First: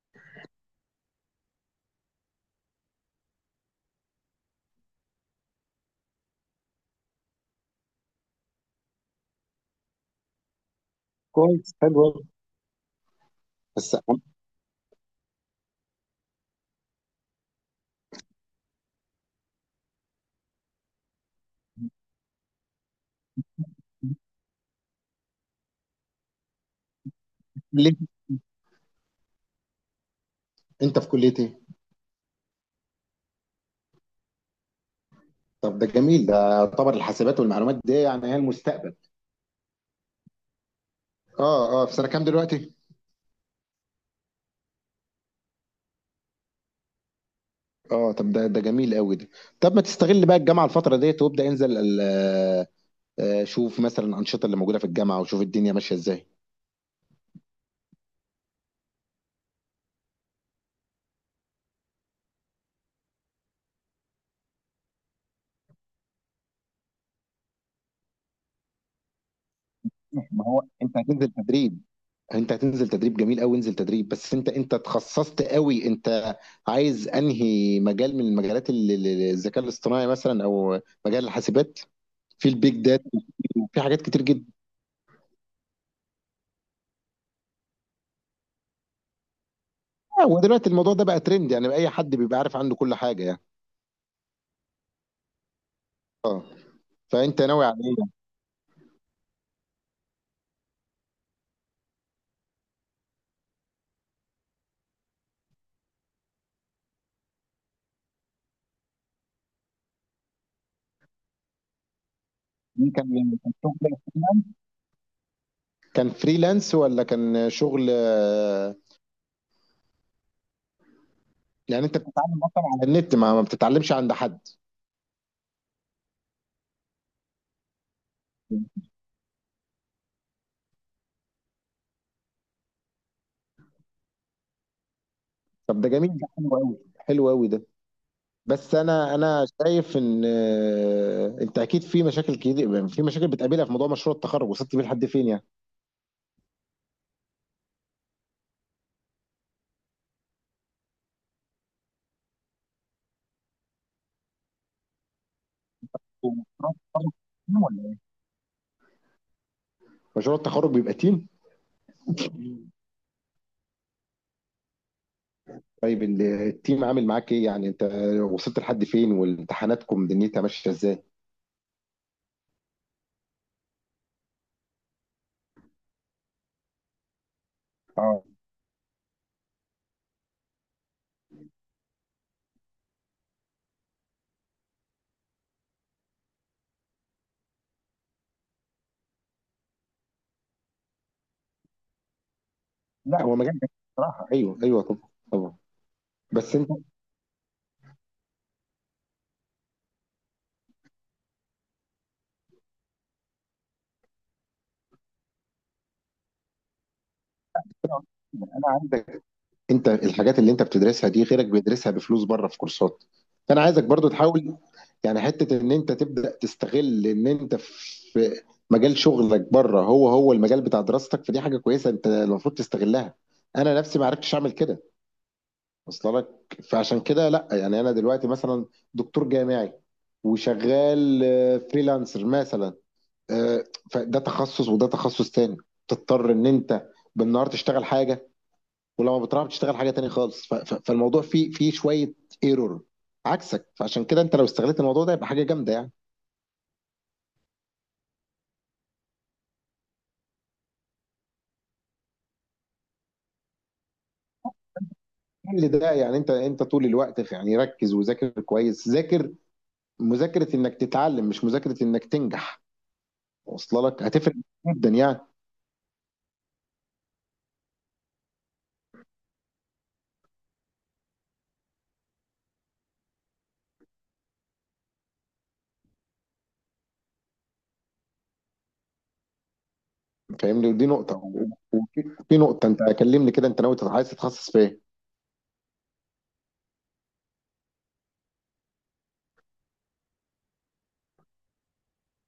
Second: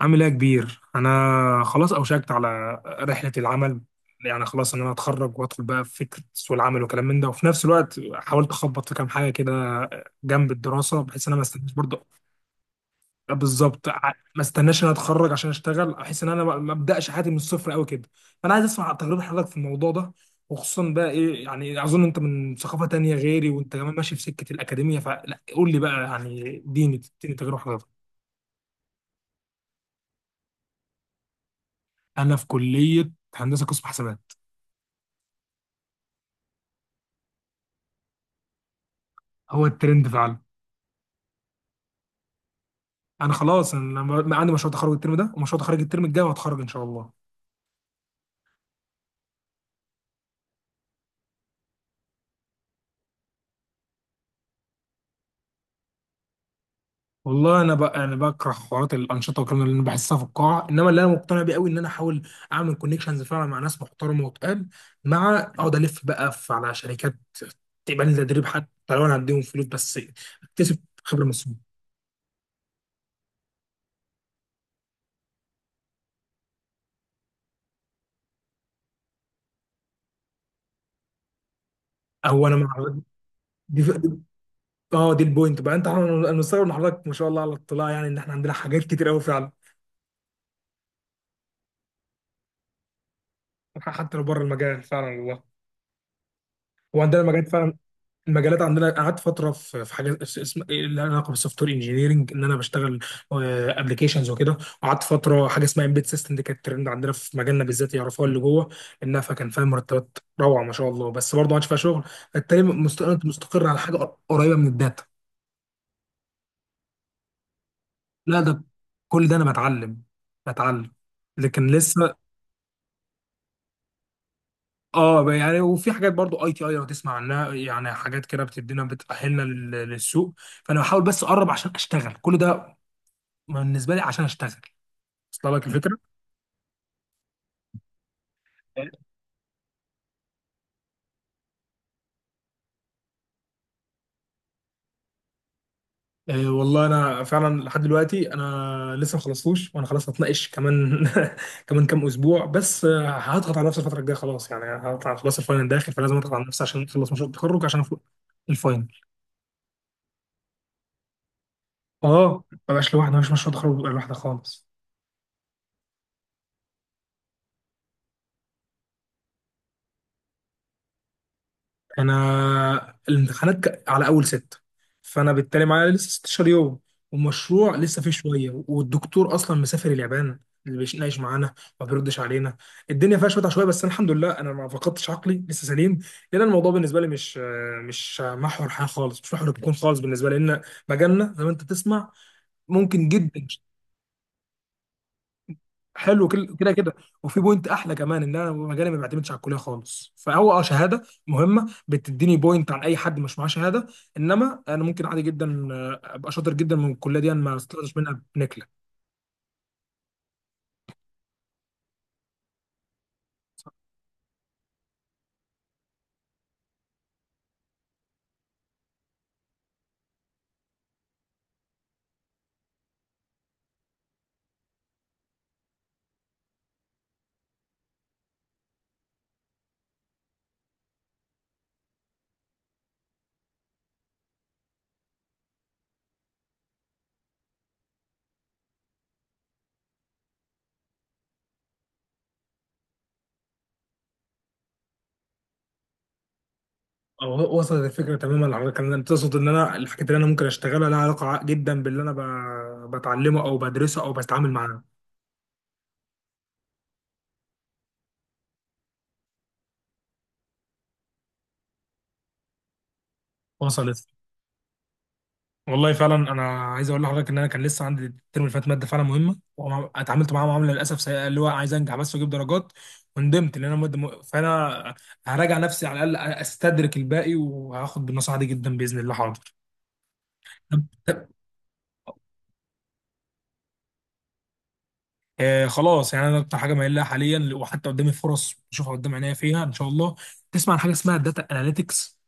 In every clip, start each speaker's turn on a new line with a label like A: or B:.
A: عامل ايه يا كبير؟ انا خلاص اوشكت على رحله العمل. يعني خلاص ان انا اتخرج وادخل بقى في فكره سوق العمل وكلام من ده، وفي نفس الوقت حاولت اخبط في كام حاجه كده جنب الدراسه، بحيث ان انا ما
B: كويس،
A: استناش
B: حلو
A: برضه.
B: أوي.
A: بالظبط،
B: بس عم-
A: ما استناش ان انا اتخرج عشان اشتغل، احس ان انا ما ابداش حياتي من الصفر قوي كده. فانا عايز اسمع تجربه حضرتك في الموضوع ده، وخصوصا بقى ايه يعني، اظن انت من ثقافه تانية غيري وانت كمان ماشي في سكه الاكاديميه، فلا قول لي بقى يعني اديني اديني تجربه
B: ليه؟
A: حضرتك.
B: انت في كليه ايه؟
A: انا في كليه هندسه قسم حسابات.
B: طب ده جميل، ده يعتبر الحاسبات والمعلومات دي يعني هي المستقبل.
A: هو الترند فعلا.
B: اه في سنه كام دلوقتي؟
A: انا خلاص، عندي مشروع تخرج الترم ده ومشروع تخرج الترم الجاي وهتخرج ان شاء الله.
B: اه، طب ده جميل قوي ده. طب ما تستغل بقى الجامعه الفتره ديت وابدا انزل شوف مثلا الانشطه اللي موجوده في الجامعه وشوف الدنيا ماشيه ازاي.
A: والله انا بقى انا بكره حوارات الانشطه والكلام اللي انا بحسها في القاعه، انما اللي انا مقتنع بيه قوي ان انا احاول اعمل كونكشنز فعلا مع ناس محترمه وتقال، مع اقعد الف بقى على شركات تقبل لي تدريب، حتى لو انا هديهم فلوس بس.
B: ما هو
A: اكتسب
B: انت
A: خبره
B: هتنزل
A: من السوق.
B: تدريب، انت هتنزل تدريب، جميل قوي، انزل تدريب. بس انت تخصصت قوي، انت عايز انهي مجال من مجالات الذكاء الاصطناعي مثلا، او مجال الحاسبات؟
A: هو
B: في
A: انا مع.
B: البيج في
A: دي ف-
B: حاجات
A: دي-
B: كتير جدا.
A: اه دي البوينت بقى، انت انا مستغرب من حضرتك، ما شاء الله على الاطلاع، يعني ان احنا عندنا حاجات كتير قوي فعلا.
B: ودلوقتي الموضوع ده بقى ترند، يعني بقى اي حد بيبقى عارف عنده كل حاجه يعني.
A: حتى لو بره المجال فعلا، والله. هو عندنا
B: فانت
A: مجال
B: ناوي
A: فعلا.
B: على ايه؟
A: المجالات عندنا قعدت فتره في حاجه اسم اللي لها علاقه بالسوفت وير انجينيرنج، ان انا بشتغل ابلكيشنز وكده. وقعدت فتره حاجه اسمها امبيد سيستم، دي كانت ترند عندنا في مجالنا بالذات يعرفوها اللي جوه انها، فكان فيها مرتبات روعه ما شاء الله، بس برضه ما عادش فيها شغل. فبالتالي،
B: يعني
A: أنت
B: كان
A: مستقر على
B: شغل،
A: حاجه قريبه من الداتا.
B: كان فريلانس ولا كان شغل؟
A: لا ده كل ده انا بتعلم، بتعلم لكن
B: يعني انت
A: لسه.
B: بتتعلم اصلا على النت، ما بتتعلمش عند حد؟
A: اه يعني، وفي حاجات برضو ITI لو تسمع عنها يعني، حاجات كده بتدينا بتأهلنا للسوق. فانا بحاول بس اقرب عشان اشتغل كل ده، ما بالنسبه لي عشان اشتغل. وصل لك
B: طب ده
A: الفكره؟
B: جميل، ده حلو قوي، حلو قوي ده. بس
A: إيه؟
B: انا شايف ان انت اكيد في مشاكل كتير، في مشاكل بتقابلها في موضوع مشروع التخرج. وصلت بيه لحد فين يعني؟
A: إيه والله انا فعلا لحد دلوقتي انا لسه ما خلصتوش، وانا خلاص هتناقش كمان كمان كام اسبوع بس. هضغط على نفسي الفتره الجايه، خلاص يعني هضغط على، خلاص الفاينل داخل فلازم اضغط
B: مشروع
A: على نفسي عشان اخلص
B: التخرج
A: مشروع
B: تيم
A: التخرج عشان
B: ولا
A: أفوق.
B: إيه؟
A: الفاينل.
B: مشروع التخرج بيبقى تيم.
A: اه، ما بقاش لوحدي، ما فيش مشروع تخرج بيبقى لوحدي خالص.
B: طيب التيم عامل معاك ايه يعني؟ انت وصلت لحد فين، وامتحاناتكم دنيتها ماشيه ازاي؟
A: انا الامتحانات على اول ستة، فانا بالتالي معايا لسه 16 يوم، والمشروع لسه فيه
B: اه.
A: شويه، والدكتور اصلا مسافر اليابان. اللي بيناقش معانا ما بيردش علينا. الدنيا فيها شويه عشوائيه، بس أنا الحمد لله انا ما فقدتش عقلي، لسه سليم. لان الموضوع بالنسبه لي مش محور حياه خالص، مش محور الكون خالص بالنسبه لي، لان مجالنا زي ما انت تسمع ممكن
B: لا، هو
A: جدا.
B: مجال جميل بصراحه، ايوه ايوه، طبعا طبعا.
A: حلو.
B: بس انت
A: كده كده، وفي بوينت احلى كمان، ان انا مجالي ما بيعتمدش على الكليه خالص، فهو شهاده مهمه بتديني بوينت عن اي حد مش معاه شهاده، انما انا ممكن عادي جدا ابقى شاطر جدا من الكليه دي، انا ما استفدتش منها بنكله.
B: انا عندك، انت الحاجات اللي انت بتدرسها دي غيرك بيدرسها بفلوس بره في كورسات، فانا عايزك برضو تحاول يعني حته ان انت تبدا تستغل ان انت في مجال شغلك بره هو هو المجال بتاع دراستك، فدي حاجه كويسه انت المفروض تستغلها. انا نفسي ما عرفتش اعمل كده، وصل لك؟ فعشان كده لا، يعني انا دلوقتي مثلا دكتور جامعي وشغال فريلانسر مثلا، آه، فده تخصص وده تخصص تاني. تضطر ان انت بالنهار تشتغل حاجه، ولما بتروح بتشتغل حاجه تاني خالص، فالموضوع فيه، فيه شويه ايرور عكسك. فعشان كده انت لو استغلت الموضوع ده يبقى حاجه جامده يعني.
A: او وصلت الفكره تماما، على كان تقصد ان انا الحاجات اللي انا ممكن اشتغلها لها علاقه جدا باللي انا بتعلمه او بدرسه او بتعامل معاه.
B: كل ده يعني، انت طول الوقت يعني ركز وذاكر كويس، ذاكر مذاكره انك تتعلم مش مذاكره انك تنجح. واصله لك؟
A: وصلت.
B: هتفرق جدا يعني.
A: والله فعلا، انا عايز اقول لحضرتك ان انا كان لسه عندي الترم اللي فات ماده فعلا مهمه، واتعاملت معاها معامله للاسف سيئه، اللي هو عايز انجح بس واجيب درجات. وندمت ان انا ماده فانا هراجع نفسي، على الاقل استدرك الباقي، وهاخد بالنصيحه دي جدا باذن الله. حاضر.
B: فاهمني؟
A: طب،
B: ودي نقطة. وفي في نقطة، أنت كلمني كده، أنت ناوي عايز تتخصص في إيه؟
A: خلاص يعني، انا اكتر حاجه مايل لها حاليا، وحتى قدامي فرص بشوفها قدام عينيا فيها ان شاء الله. تسمع عن حاجه اسمها داتا اناليتكس؟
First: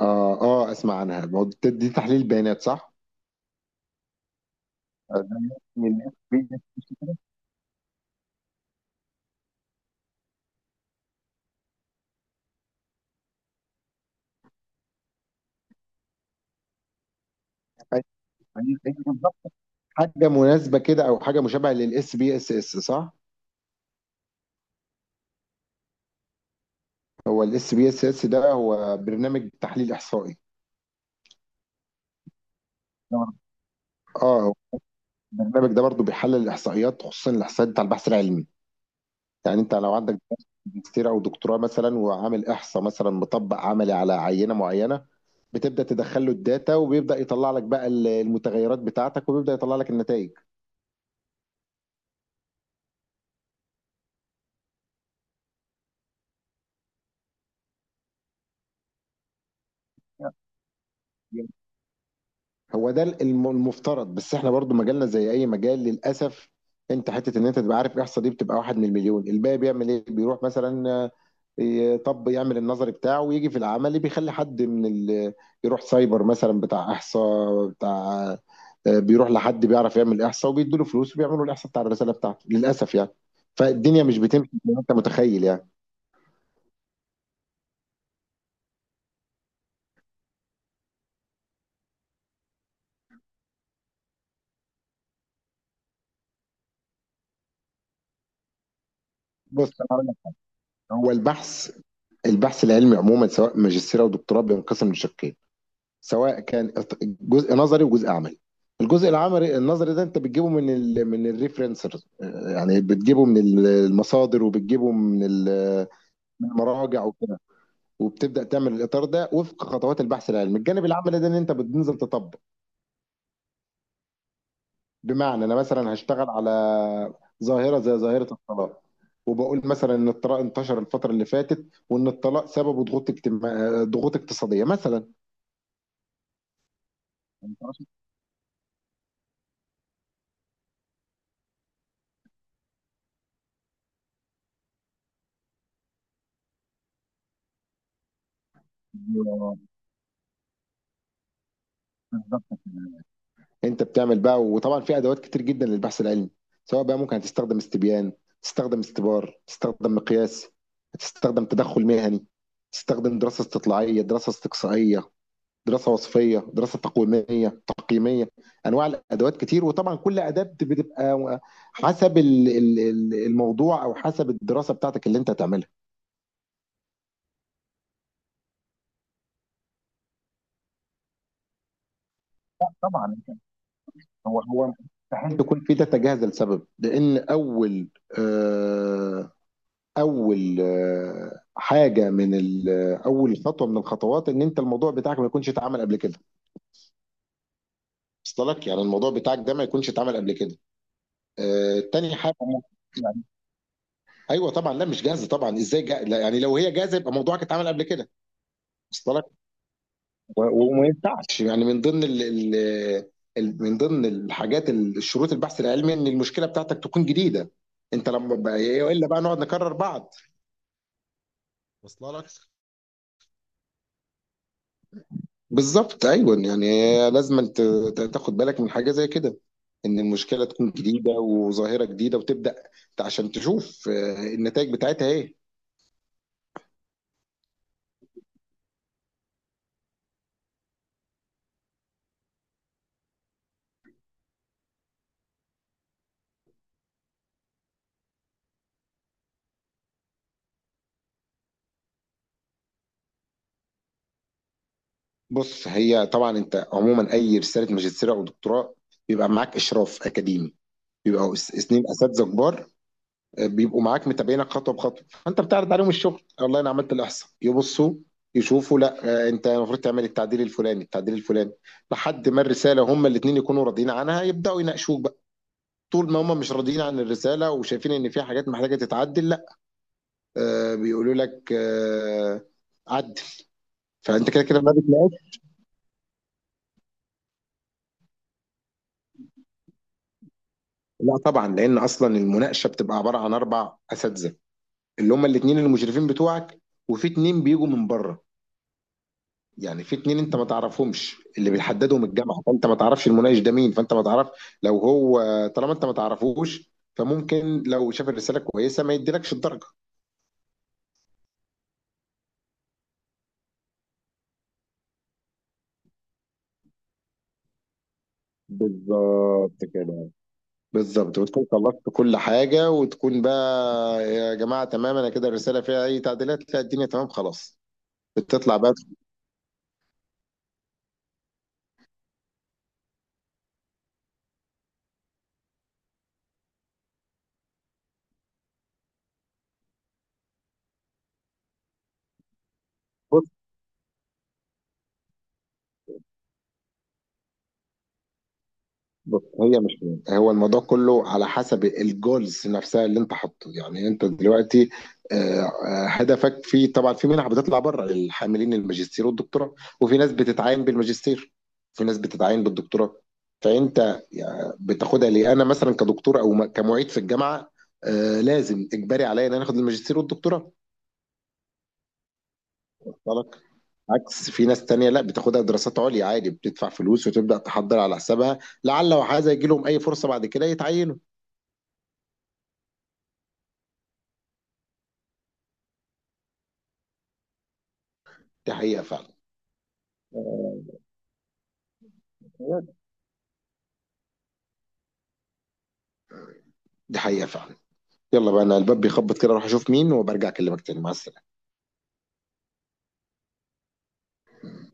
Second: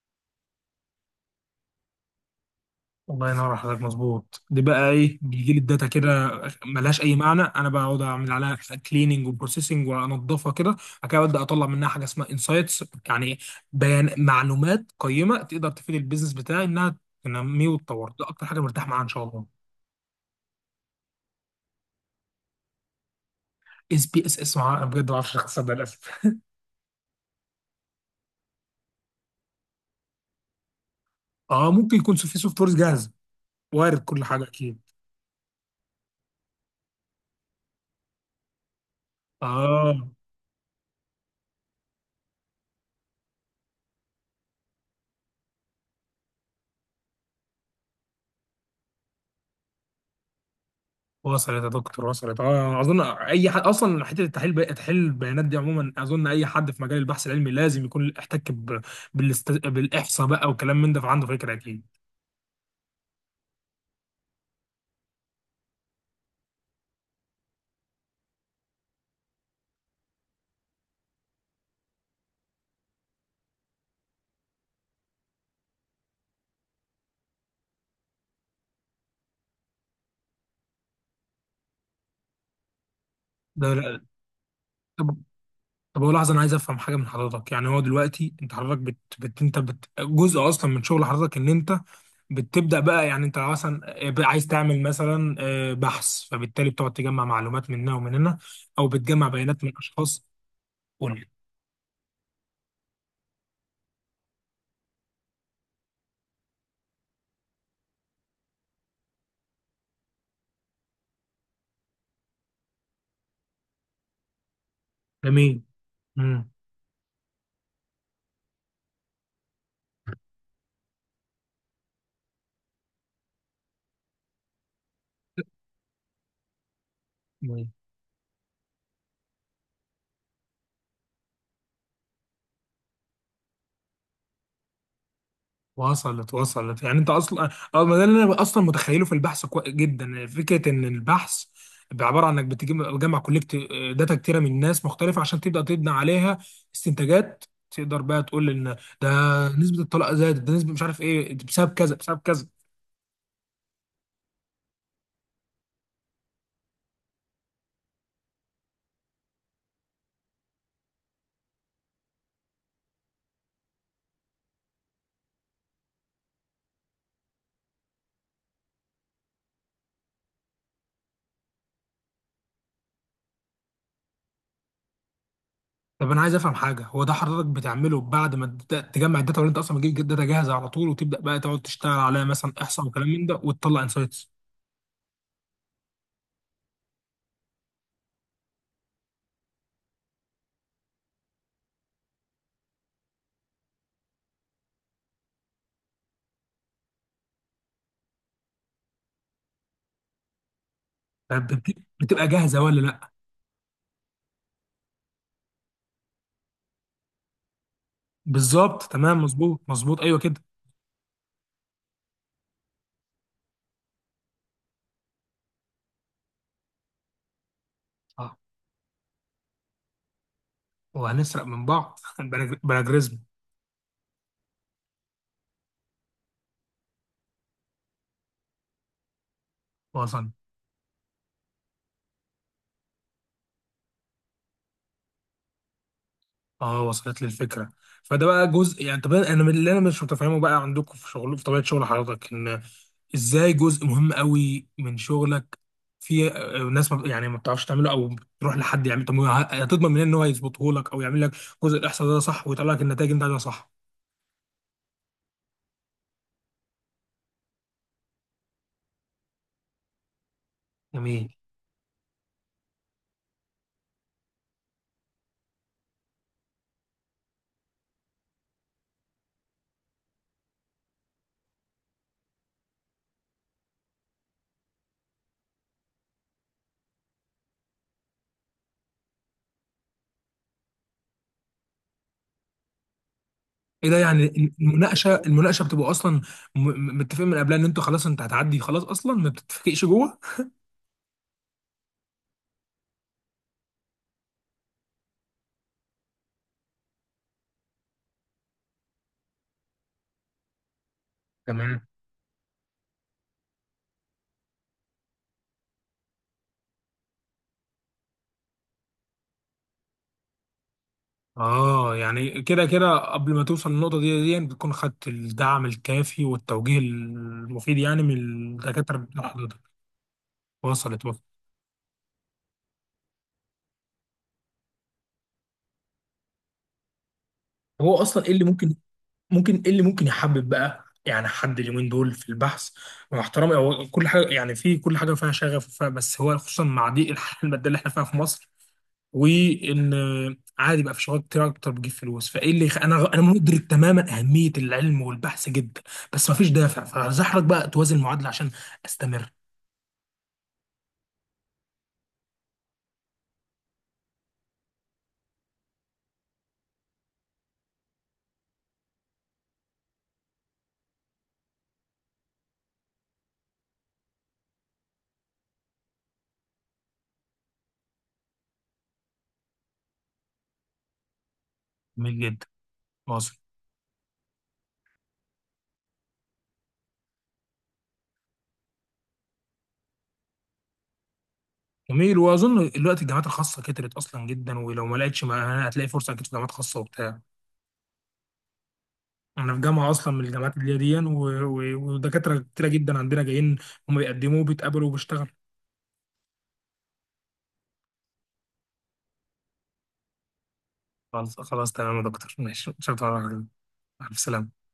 B: آه أسمع عنها، ما هو دي دي تحليل بيانات صح؟
A: الله ينور على حضرتك، مظبوط. دي بقى ايه،
B: آه، ده
A: بيجي لي
B: من
A: الداتا
B: ال
A: كده ملهاش
B: SPSS.
A: اي معنى، انا بقعد اعمل عليها كليننج وبروسيسنج وانضفها كده، بعد كده ابدا اطلع منها حاجه اسمها انسايتس، يعني بيان معلومات قيمه تقدر تفيد البيزنس بتاعي انها تنميه وتطور، ده اكتر حاجه
B: أيوه،
A: مرتاح
B: أيوه،
A: معاها ان شاء
B: بالظبط.
A: الله.
B: حاجة مناسبة كده، أو حاجة مشابهة للاس بي اس اس صح؟
A: SPSS، انا بجد ما اعرفش اختصار ده للاسف
B: هو الاس بي اس اس ده هو برنامج تحليل إحصائي.
A: اه، ممكن يكون في سوفت ويرز جاهزه.
B: نعم.
A: وارد، كل
B: آه،
A: حاجه
B: هو
A: اكيد.
B: البرنامج ده برضو بيحلل الإحصائيات، خصوصا الإحصائيات بتاع البحث العلمي. يعني أنت لو
A: اه
B: عندك ماجستير أو دكتوراه مثلا وعامل إحصاء مثلا مطبق عملي على عينة معينة، بتبدا تدخل له الداتا، وبيبدا يطلع لك بقى المتغيرات بتاعتك وبيبدا يطلع لك النتائج.
A: وصلت يا دكتور، وصلت. اه اظن اي حد اصلا حته التحليل تحليل البيانات دي عموما، اظن اي حد في مجال البحث العلمي لازم يكون احتك بالاحصاء بقى والكلام من ده، فعنده فكره اكيد.
B: هو ده المفترض، بس احنا برضو مجالنا زي اي مجال للاسف. انت حته ان انت تبقى عارف الاحصاء دي بتبقى واحد من المليون، الباقي بيعمل ايه؟ بيروح مثلا طب يعمل النظري بتاعه، ويجي في العملي بيخلي حد من ال... يروح سايبر مثلا بتاع احصاء بتاع، بيروح لحد بيعرف يعمل احصاء، وبيدوا له فلوس وبيعملوا الاحصاء بتاع الرساله بتاعته، للاسف يعني.
A: ده
B: فالدنيا مش بتمشي زي ما انت
A: طب
B: متخيل يعني.
A: طب هو لحظه، انا عايز افهم حاجه من حضرتك يعني. هو دلوقتي انت حضرتك جزء اصلا من شغل حضرتك ان انت بتبدا بقى يعني، انت مثلا بقى عايز تعمل مثلا بحث، فبالتالي بتقعد تجمع معلومات من هنا ومن هنا، او بتجمع بيانات
B: بص
A: من
B: أنا هقول لك،
A: اشخاص.
B: هو
A: قول لي.
B: البحث العلمي عموما، سواء ماجستير او دكتوراه، بينقسم لشقين، سواء كان جزء نظري وجزء عملي. الجزء العملي النظري ده انت بتجيبه من ال من الريفرنسرز، يعني بتجيبه من المصادر، وبتجيبه من
A: جميل.
B: من المراجع وكده. وبتبدا تعمل الاطار ده وفق خطوات البحث العلمي. الجانب العملي ده ان انت بتنزل تطبق، بمعنى انا مثلا هشتغل على
A: امم
B: ظاهره زي ظاهره الطلاق، وبقول مثلا ان الطلاق انتشر الفتره اللي فاتت، وان الطلاق سببه ضغوط اجتماع، ضغوط اقتصاديه مثلا.
A: وصلت وصلت، يعني انت اصلا، اه ما ده اللي انا اصلا متخيله في البحث جدا. فكره ان البحث بيبقى عباره عن انك بتجمع كولكت داتا كتيره من ناس مختلفه عشان تبدا تبني عليها استنتاجات، تقدر بقى تقول ان ده
B: أيوه،
A: نسبه الطلاق زادت، ده نسبه مش عارف ايه، ده بسبب كذا بسبب
B: بالظبط
A: كذا.
B: كده. انت بتعمل بقى، وطبعا في ادوات كتير جدا للبحث العلمي، سواء بقى ممكن هتستخدم استبيان، تستخدم استبار، تستخدم مقياس، تستخدم تدخل مهني، تستخدم دراسة استطلاعية، دراسة استقصائية، دراسة وصفية، دراسة تقويمية تقييمية. انواع الادوات كتير، وطبعا كل اداة بتبقى حسب الموضوع، او حسب الدراسة بتاعتك اللي انت هتعملها.
A: طب انا عايز افهم حاجه، هو ده حضرتك بتعمله بعد ما تبدأ تجمع الداتا، ولا انت اصلا بتجيب داتا جاهزه على طول وتبدا بقى تقعد تشتغل عليها مثلا احصاء وكلام
B: طبعا،
A: من ده وتطلع انسايتس؟
B: هو مستحيل يكون في داتا جاهزة، لسبب لان اول حاجه من اول خطوه من الخطوات، ان انت الموضوع بتاعك ما يكونش اتعمل قبل كده. وصل لك؟ يعني الموضوع بتاعك ده ما يكونش اتعمل قبل كده.
A: طب
B: آه، تاني
A: بتبقى
B: حاجه
A: جاهزه ولا لا؟
B: يعني، ايوه طبعا، لا مش جاهزه طبعا، ازاي جا... لا يعني لو هي جاهزه يبقى موضوعك اتعمل قبل كده.
A: بالظبط،
B: وصل
A: تمام،
B: لك؟
A: مظبوط مظبوط، ايوه كده.
B: و- وما ينفعش يعني، من ضمن ال... ال... من ضمن الحاجات شروط البحث العلمي ان المشكله بتاعتك تكون جديده. انت لما
A: اه،
B: بقى... الا بقى نقعد نكرر بعض.
A: وهنسرق من بعض
B: وصل لك؟
A: بلا بلا جريزمو.
B: بالظبط، ايوه يعني، لازم أنت تاخد بالك من حاجه زي كده، ان
A: وصل.
B: المشكله تكون جديده وظاهره جديده، وتبدا عشان تشوف النتائج بتاعتها ايه.
A: اه وصلت لي الفكره. فده بقى جزء يعني. طب انا من اللي انا مش متفهمه بقى عندكم في شغل في طبيعه شغل حضرتك، ان ازاي جزء مهم قوي من شغلك في ناس ما يعني ما بتعرفش تعمله او بتروح لحد يعمل. طب هتضمن منين ان هو يظبطه لك، او يعمل لك جزء الاحصاء ده صح، ويطلع لك النتائج اللي انت عايزها صح؟
B: بص، هي طبعا انت عموما اي رساله ماجستير او دكتوراه بيبقى معاك اشراف اكاديمي،
A: جميل.
B: اثنين اساتذه كبار، بيبقوا معاك متابعينك خطوه بخطوه، فانت بتعرض عليهم الشغل، والله انا عملت الاحصاء، يبصوا يشوفوا، لا انت المفروض تعمل التعديل الفلاني، التعديل الفلاني، لحد ما الرساله هما الاثنين يكونوا راضيين عنها يبداوا يناقشوك. طول ما هم مش راضيين عن الرساله وشايفين ان في حاجات محتاجه تتعدل، لا، آه بيقولوا لك آه، عدل.
A: ايه ده
B: فانت كده
A: يعني،
B: كده ما
A: المناقشه،
B: بتناقش.
A: المناقشه بتبقى اصلا متفقين من قبلها ان انتوا خلاص انت هتعدي، خلاص اصلا ما بتتفقش جوه؟
B: لا طبعا، لان اصلا المناقشه بتبقى عباره عن اربع اساتذه، اللي هم الاثنين المشرفين بتوعك، وفي اثنين بيجوا من بره، يعني في اتنين انت ما تعرفهمش، اللي
A: تمام.
B: بيحددهم الجامعه، فانت ما تعرفش المناقش ده مين، فانت ما تعرف لو هو، طالما انت ما تعرفوش فممكن لو شاف الرساله كويسه ما يديلكش الدرجه.
A: اه يعني كده كده، قبل ما توصل للنقطة دي بتكون خدت الدعم الكافي والتوجيه المفيد يعني من الدكاترة بتوع
B: بالظبط
A: حضرتك.
B: كده.
A: وصلت
B: بالظبط،
A: وصلت.
B: وتكون خلصت كل حاجة وتكون بقى، يا جماعة تمام أنا كده الرسالة فيها أي تعديلات؟ لا، الدنيا تمام خلاص.
A: هو اصلا ايه اللي
B: بتطلع بقى
A: ممكن ممكن ايه اللي ممكن يحبب بقى يعني حد اليومين دول في البحث؟ مع احترامي، هو كل حاجه يعني، في كل حاجه فيها شغف وفيها، بس هو خصوصا مع ضيق الحياه الماديه اللي احنا فيها في مصر، وان عادي بقى في شغلات كتير اكتر بتجيب فلوس، فايه اللي انا
B: بص.
A: مدرك تماما اهميه العلم والبحث جدا. بس مفيش دافع فزحرك بقى توازن المعادله عشان
B: بص،
A: استمر.
B: هي مش مهم. هو الموضوع كله على حسب الجولز نفسها اللي أنت حاطه، يعني أنت دلوقتي، آه، هدفك في، طبعا في منح بتطلع بره للحاملين الماجستير والدكتوراه، وفي ناس بتتعين بالماجستير، في ناس بتتعين بالدكتوراه، فأنت يعني بتاخدها ليه؟ أنا مثلا كدكتور أو كمعيد في الجامعة، لازم إجباري عليا إن أنا آخد الماجستير والدكتوراه.
A: جميل جدا. واظن.
B: بالك عكس، في ناس تانية لا بتاخدها دراسات عليا عادي، بتدفع فلوس وتبدأ تحضر على حسابها، لعل وحاذا يجي لهم أي فرصة بعد كده يتعينوا.
A: جميل، واظن دلوقتي الجامعات الخاصه كترت اصلا جدا، ولو ما لقيتش، ما هتلاقي فرصه اكيد في جامعات خاصه وبتاع.
B: دي حقيقة فعلا.
A: انا في جامعه اصلا من الجامعات اللي هي
B: آه،
A: دي يعني، ودكاتره كتيره جدا عندنا جايين. هم بيقدموا وبيتقابلوا وبيشتغلوا.
B: دي حقيقة فعلا. يلا بقى، أنا الباب بيخبط كده، أروح أشوف مين وبرجع أكلمك تاني. مع السلامة.
A: خلاص خلاص، تمام يا دكتور، ماشي، شكرا. على السلامه.